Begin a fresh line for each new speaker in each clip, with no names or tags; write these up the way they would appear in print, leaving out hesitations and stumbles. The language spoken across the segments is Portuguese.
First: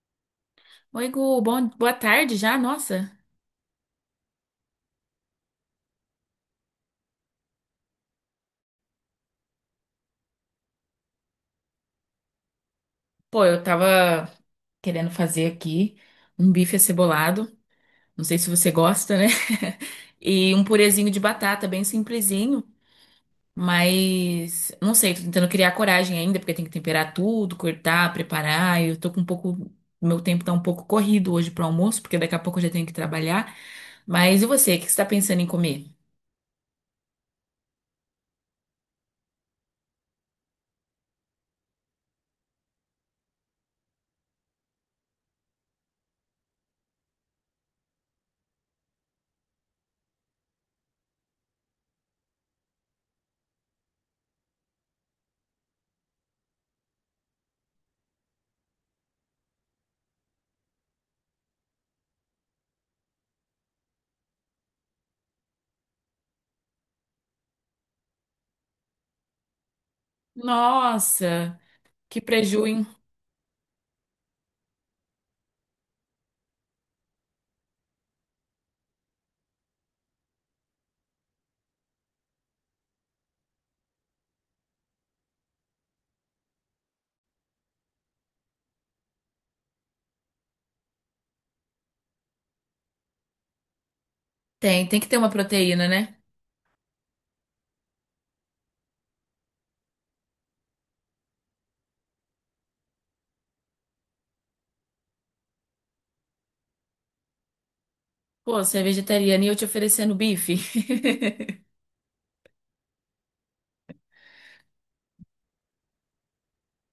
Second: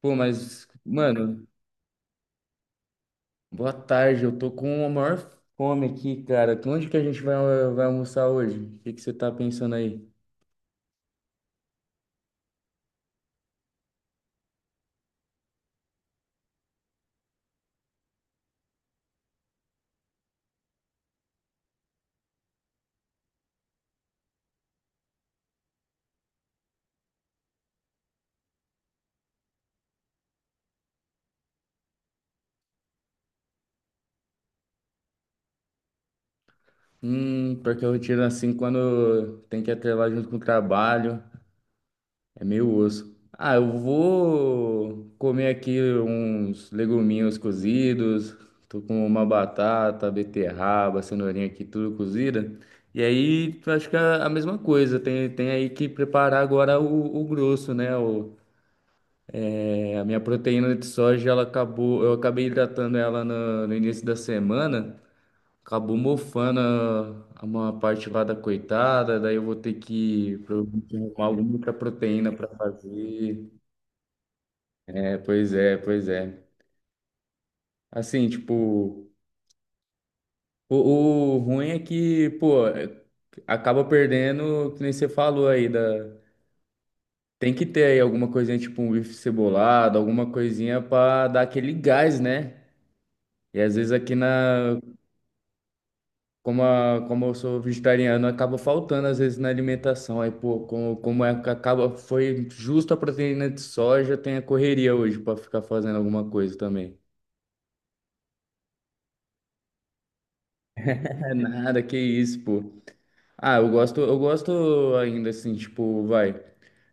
Pô, mas,
Oi, Gu,
mano,
bom, boa tarde já, nossa.
boa tarde. Eu tô com a maior fome aqui, cara. Onde que a gente vai almoçar hoje? O que que você tá pensando aí?
Pô, eu tava querendo fazer aqui um bife acebolado, não sei se você gosta, né? E um purezinho de batata, bem simplesinho, mas não sei, tô tentando criar coragem ainda, porque tem que temperar tudo, cortar, preparar. Eu tô com um pouco, meu tempo tá um pouco corrido hoje pro almoço, porque daqui a pouco eu já tenho que trabalhar. Mas e você, o que você tá pensando em comer?
Porque a rotina assim, quando tem que atrelar junto com o trabalho, é meio osso. Ah, eu vou comer aqui uns leguminhos cozidos. Tô com uma batata, beterraba, cenourinha aqui, tudo cozida. E aí, acho que é a mesma coisa. Tem aí que preparar agora o grosso, né? É, a minha proteína de soja, ela acabou, eu acabei hidratando ela no início da semana, acabou mofando uma parte lá da coitada, daí eu vou ter que provavelmente arrumar alguma
Nossa,
outra
que
proteína para
preju, hein?
fazer. É, pois é, pois é. Assim, tipo, o, o ruim é que, pô, acaba perdendo, que nem você falou aí, tem que ter aí alguma coisinha, tipo um bife cebolado, alguma coisinha para dar aquele gás, né? E às vezes aqui na.
Tem que ter uma proteína, né?
Como eu sou vegetariano, acaba faltando às vezes na alimentação. Aí, pô, como é que acaba, foi justo a proteína de soja, tem a correria hoje para ficar fazendo alguma coisa também.
Pô, você é vegetariana e eu te oferecendo bife.
É nada, que isso, pô. Ah, eu gosto ainda assim, tipo, vai.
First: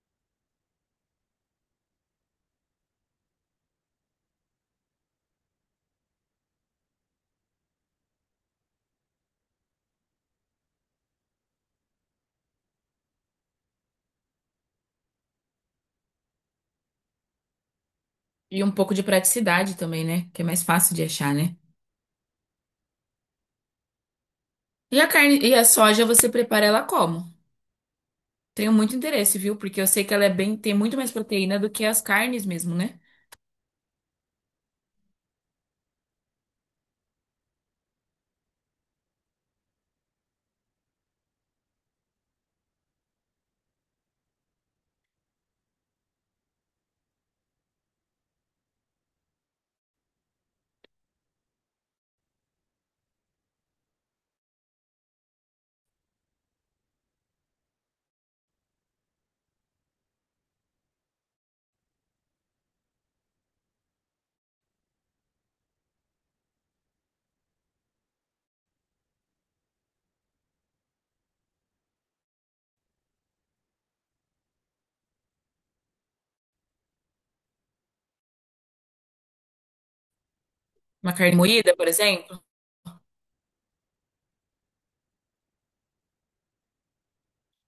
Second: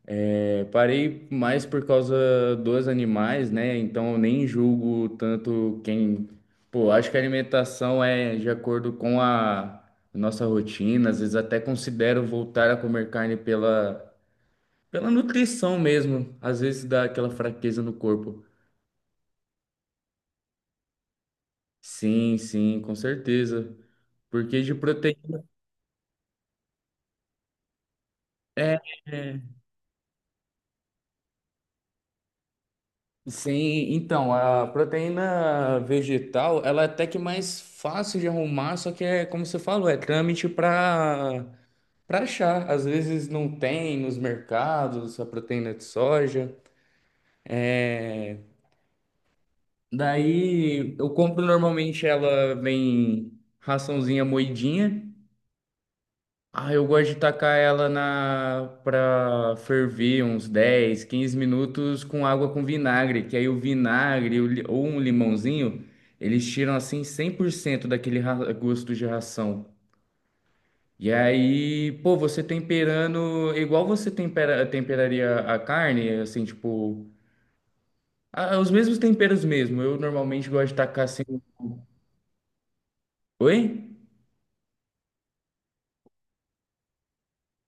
É, parei mais por causa dos animais, né? Então eu nem julgo tanto quem. Pô, acho que a alimentação é de acordo com a nossa rotina, às vezes até considero voltar a comer carne pela. Pela nutrição mesmo, às vezes dá aquela fraqueza no corpo.
E um pouco de praticidade também, né? Que é mais fácil de achar, né?
Sim, sim, com certeza. Porque de
E a carne
proteína.
e a soja você prepara ela como? Tenho
É,
muito interesse,
é.
viu? Porque eu sei que ela é bem, tem muito mais proteína do que as carnes mesmo, né?
Sim, então, a proteína vegetal, ela é até que mais fácil de arrumar, só que é, como você falou, é trâmite para achar. Às vezes não tem nos mercados a proteína de soja. Daí eu compro normalmente ela vem raçãozinha moidinha. Ah, eu gosto de tacar ela na para ferver uns 10, 15 minutos com água com vinagre, que aí o vinagre ou um limãozinho, eles tiram assim 100% daquele gosto de ração. E aí, pô, você temperando igual você temperaria a carne, assim, tipo, ah, os mesmos temperos mesmo. Eu normalmente gosto de tacar
Uma
assim.
carne moída,
um-
por exemplo.
Oi?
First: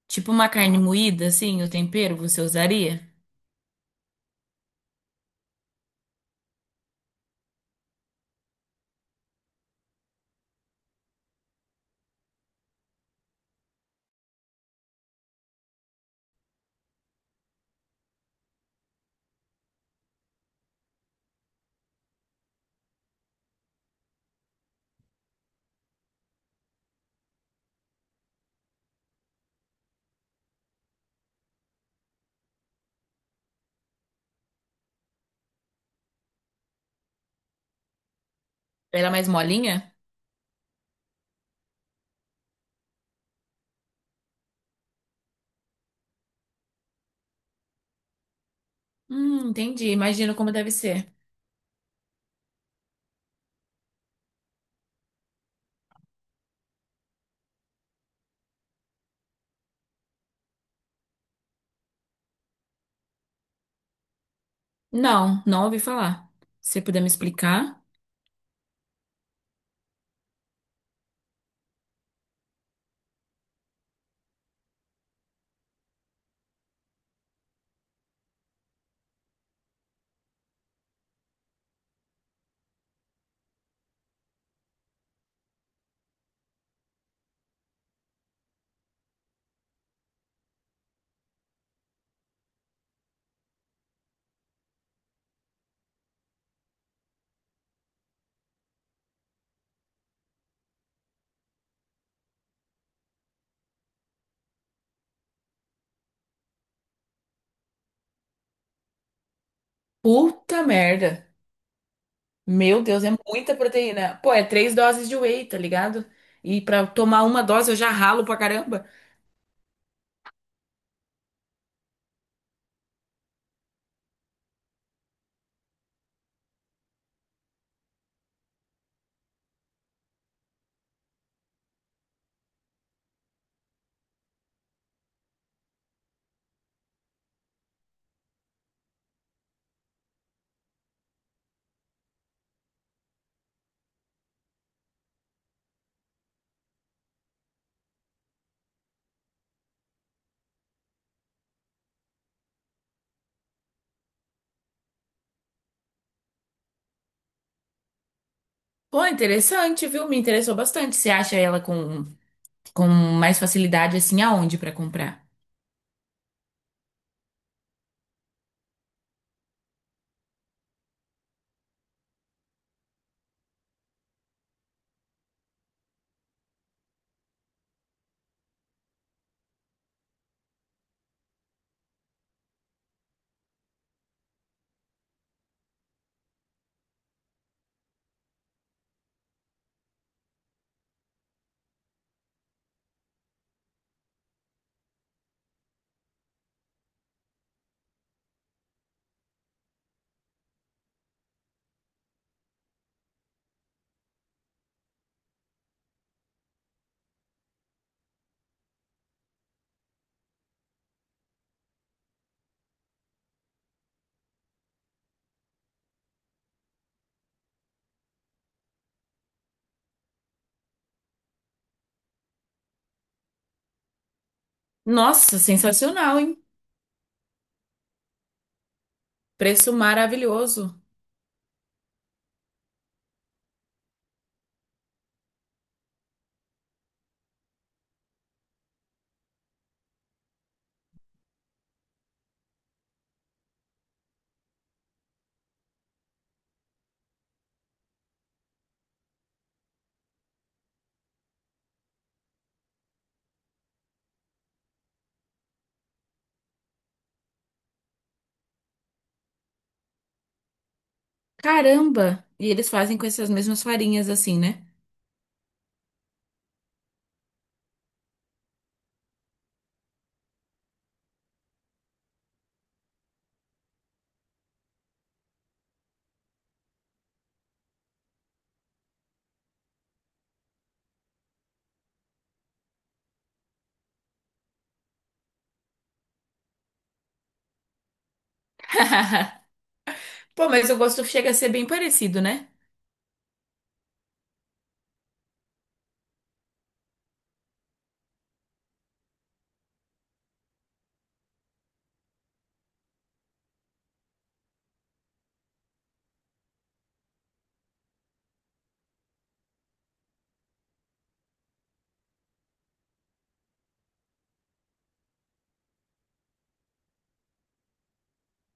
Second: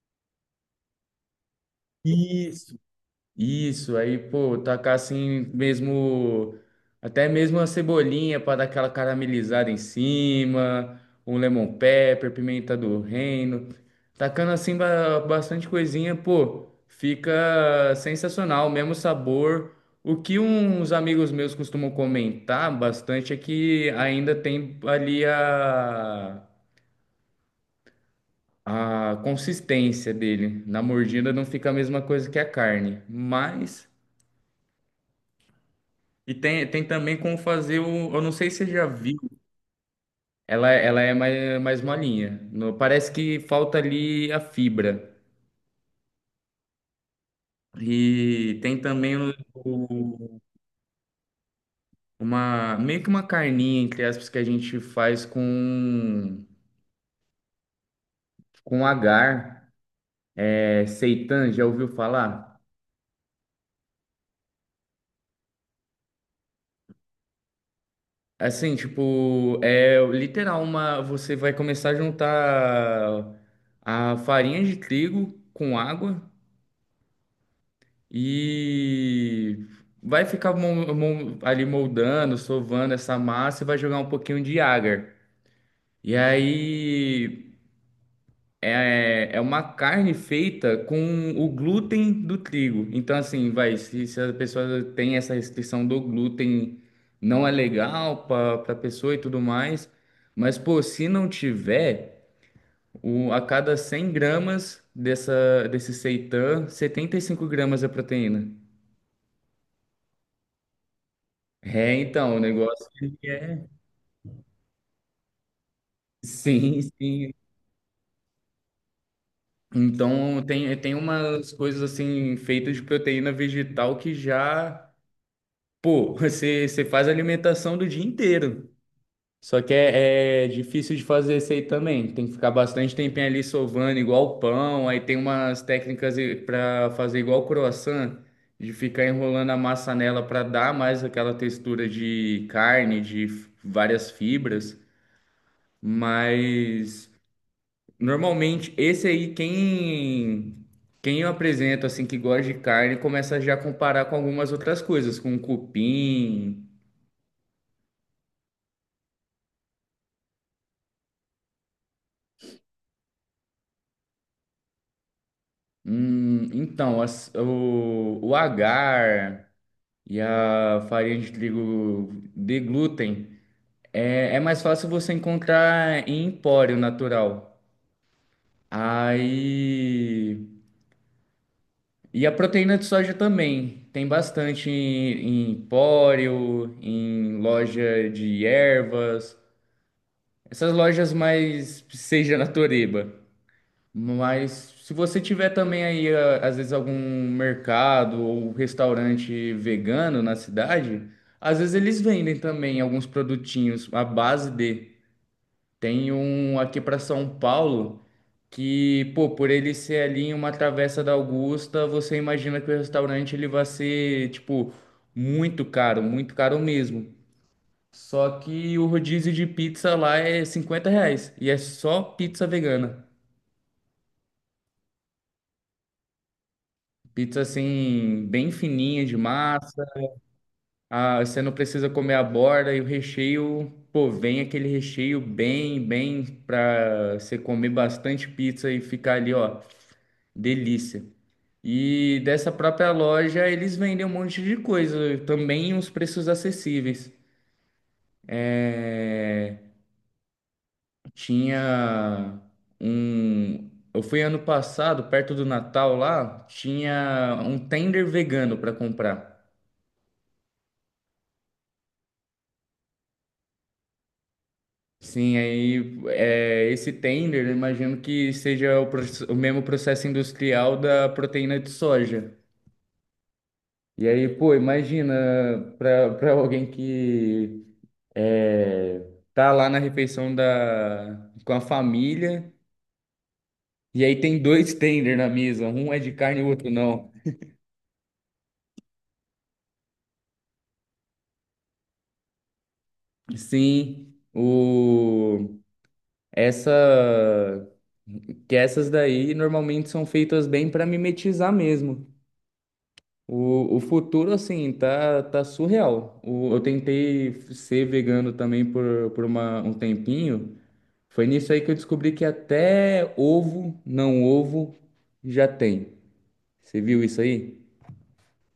Tipo uma carne moída, assim, o tempero você
Isso.
usaria?
Isso, aí, pô, tacar assim mesmo, até mesmo uma cebolinha para dar aquela caramelizada em cima, um lemon pepper, pimenta do reino, tacando assim bastante coisinha, pô, fica sensacional, mesmo sabor. O que uns amigos meus costumam comentar bastante é que ainda tem ali a consistência dele. Na mordida não fica a mesma coisa que a carne, mas. E tem também como fazer o. Eu não sei se você já
Pra ela é
viu.
mais molinha?
Ela é mais molinha. Parece que falta ali a fibra. E tem também
Entendi. Imagino como deve ser.
uma, meio que uma carninha, entre aspas, que a gente faz com agar. É, seitan, já ouviu falar?
Não, não ouvi falar. Se você puder me explicar.
Assim, tipo, é literal uma. Você vai começar a juntar a farinha de trigo com água. E vai ficar ali moldando, sovando essa massa e vai jogar um pouquinho de agar. E aí é uma carne feita com o glúten do trigo. Então, assim, vai, se a pessoa tem essa restrição do glúten, não é legal para a pessoa e tudo mais. Mas, pô, se não tiver, a cada 100 gramas desse seitan, 75 gramas é proteína.
Puta merda.
É, então, o
Meu
negócio
Deus, é
ele
muita
é.
proteína. Pô, é 3 doses de whey, tá ligado? E
Sim,
pra tomar
sim.
uma dose eu já ralo pra caramba.
Então, tem umas coisas assim feitas de proteína vegetal que já. Pô, você faz a alimentação do dia inteiro. Só que é difícil de fazer isso aí também. Tem que ficar bastante tempinho ali sovando, igual pão. Aí tem umas técnicas para fazer igual croissant, de ficar enrolando a massa nela para dar mais aquela textura de carne, de várias fibras. Mas. Normalmente, esse aí, quem eu apresento, assim, que gosta de carne, começa já a comparar com algumas outras coisas, com cupim.
Pô, interessante, viu? Me interessou bastante. Você acha ela com mais facilidade assim aonde pra comprar?
Então, o agar e a farinha de trigo de glúten é mais fácil você encontrar em empório natural. Aí. E a proteína de soja também. Tem bastante em, empório, em loja de ervas. Essas lojas mais seja na Toreba. Mas se você tiver também aí, às vezes, algum mercado ou um restaurante vegano na cidade, às vezes eles vendem também alguns produtinhos à base de. Tem um aqui para São Paulo que, pô, por ele ser ali em uma travessa da Augusta, você imagina que o restaurante ele vai ser, tipo, muito caro mesmo. Só que o rodízio de pizza lá é R$ 50. E é só pizza vegana.
Nossa, sensacional, hein?
Pizza assim, bem fininha de
Preço
massa.
maravilhoso.
Ah, você não precisa comer a borda e o recheio. Pô, vem aquele recheio bem pra você comer bastante pizza e ficar ali, ó, delícia. E dessa própria loja eles vendem um monte de coisa, também uns preços acessíveis. É. Tinha um. Eu fui ano passado, perto do Natal lá, tinha um tender vegano para comprar.
Caramba! E eles fazem com essas mesmas farinhas assim, né?
Sim, aí é, esse tender, eu imagino que seja o mesmo processo industrial da proteína de soja. E aí, pô, imagina para alguém que é, tá lá na refeição com a família, e aí tem dois tender na mesa, um é de carne e o outro não.
Pô, mas o gosto chega a ser bem parecido, né?
Sim, o essa que essas daí normalmente são feitas bem para mimetizar mesmo. O futuro assim tá surreal. Eu tentei ser vegano também por um tempinho. Foi nisso aí que eu descobri que até ovo, não ovo, já tem. Você viu isso aí?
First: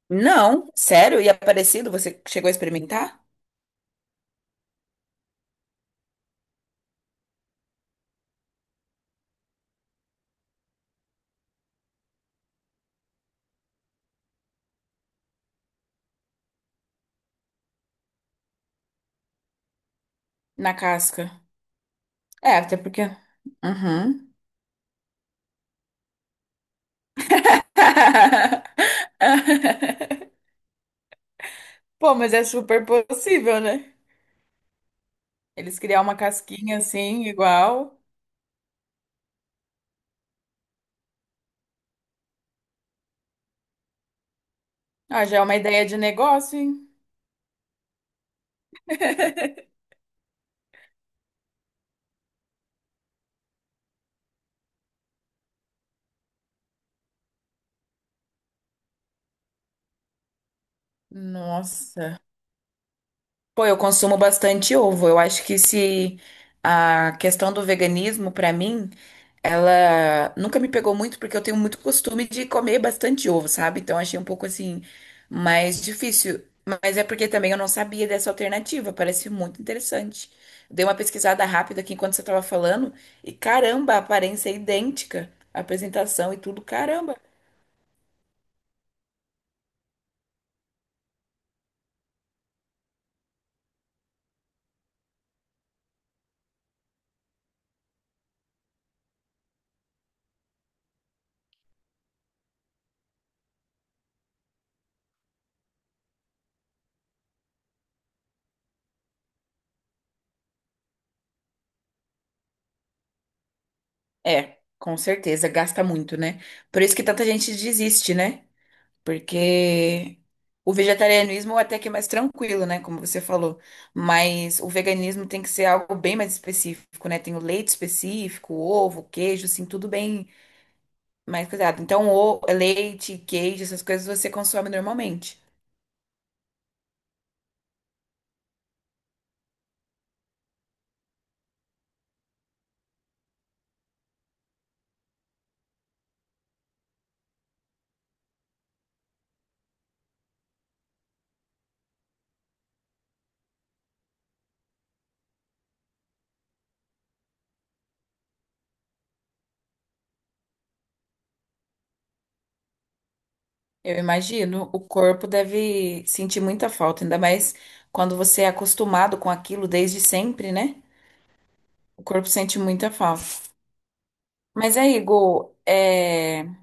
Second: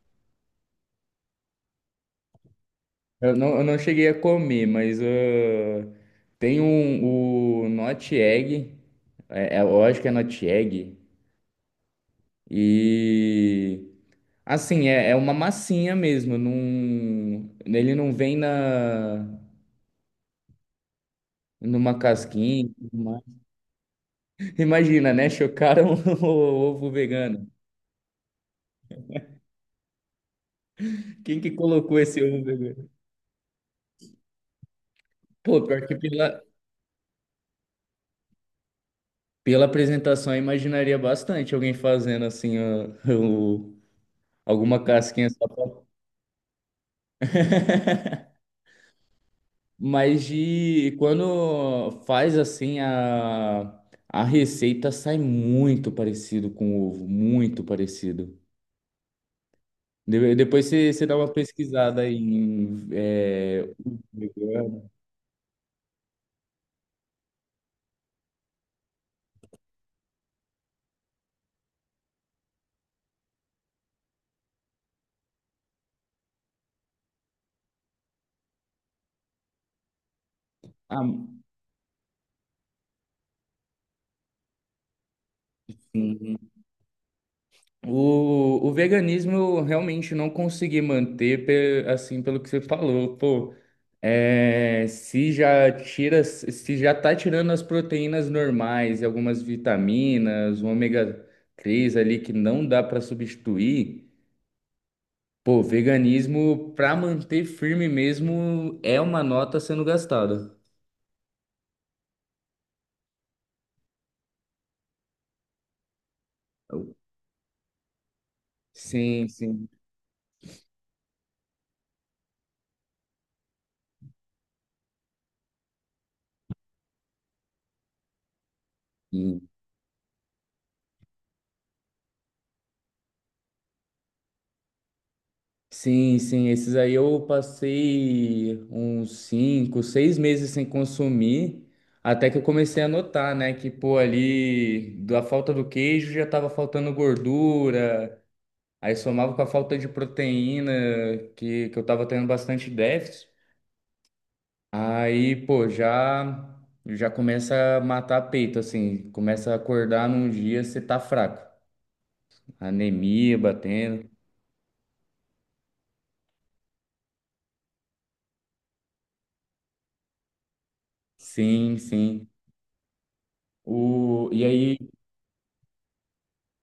Não, sério? E é parecido? Você chegou a experimentar?
Eu não cheguei a comer, mas ah, tem o Not Egg, eu acho que é Not Egg, e assim, é uma massinha mesmo, não, ele não vem na,
Na casca.
numa
É,
casquinha. E
até
tudo
porque.
mais.
Uhum.
Imagina, né? Chocaram o ovo vegano. Quem que colocou
Pô,
esse
mas
ovo
é super
vegano?
possível, né?
Pô,
Eles
pior que
criar uma
pela,
casquinha assim, igual.
pela apresentação eu imaginaria bastante alguém fazendo assim ah, alguma
Ah,
casquinha
já é
só
uma ideia
pra.
de negócio, hein?
Mas de quando faz assim a receita sai muito parecido com ovo, muito parecido. Depois você dá uma pesquisada
Nossa.
em
Pô, eu
ovo
consumo bastante
vegano.
ovo. Eu acho que se a questão do veganismo, pra mim, ela nunca me pegou muito porque eu tenho muito costume de comer bastante ovo, sabe? Então achei um pouco assim mais difícil. Mas é porque também eu não sabia dessa alternativa, parece muito interessante. Dei uma
Ah,
pesquisada rápida aqui enquanto você estava falando e caramba, a aparência é idêntica, a apresentação e
sim.
tudo, caramba.
O veganismo eu realmente não consegui manter, assim, pelo que você falou. Pô, é, se já tá tirando as proteínas normais e algumas vitaminas, o ômega 3 ali que não dá para substituir, pô, veganismo para manter firme mesmo é uma nota sendo gastada.
É, com certeza, gasta muito, né? Por isso que tanta gente desiste, né?
Sim, sim.
Porque o vegetarianismo é até que é mais tranquilo, né? Como você falou. Mas o veganismo tem que ser algo bem mais específico, né? Tem o leite específico, ovo, queijo, assim, tudo bem mais cuidado. Então, o leite, queijo, essas coisas você consome normalmente.
Sim, sim, esses aí eu passei uns 5, 6 meses sem consumir, até que eu comecei a notar, né, que pô, ali da falta do queijo já tava faltando gordura, aí somava com a falta de proteína, que eu tava tendo bastante déficit, aí pô, já, começa a matar peito, assim, começa a acordar num dia você tá fraco, anemia
Eu
batendo,
imagino, o corpo deve sentir muita falta, ainda mais quando você é acostumado com aquilo desde sempre, né?
sim,
O
sim.
corpo sente muita falta.
E aí.
Mas aí, Gu, é.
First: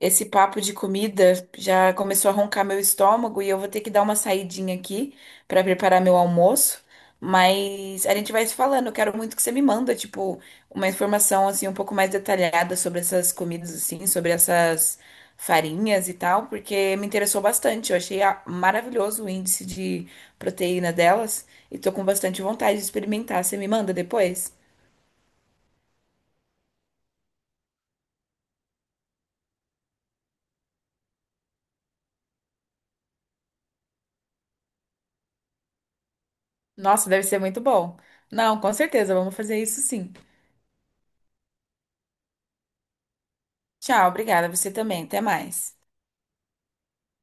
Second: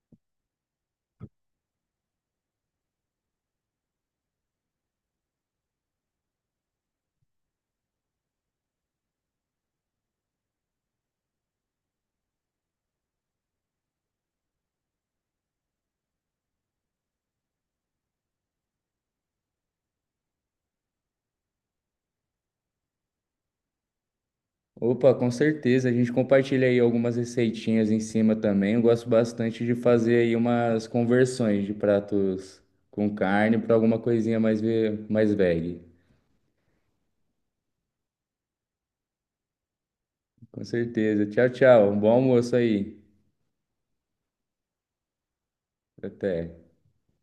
Esse papo de comida já começou a roncar meu estômago e eu vou ter que dar uma saidinha aqui para preparar meu almoço. Mas a gente vai se falando. Eu quero muito que você me manda, tipo, uma informação assim um pouco mais detalhada sobre essas comidas assim, sobre essas farinhas e tal, porque me interessou bastante. Eu achei a- maravilhoso o índice de proteína delas e tô com bastante vontade de experimentar. Você me manda depois?
Opa, com certeza. A gente compartilha aí algumas receitinhas em cima também. Eu gosto bastante de fazer aí umas conversões de pratos com carne para alguma coisinha mais veg.
Nossa, deve ser muito bom. Não, com certeza, vamos fazer isso sim.
Com certeza. Tchau, tchau. Um bom almoço aí.
Tchau, obrigada. Você também. Até mais.
Até.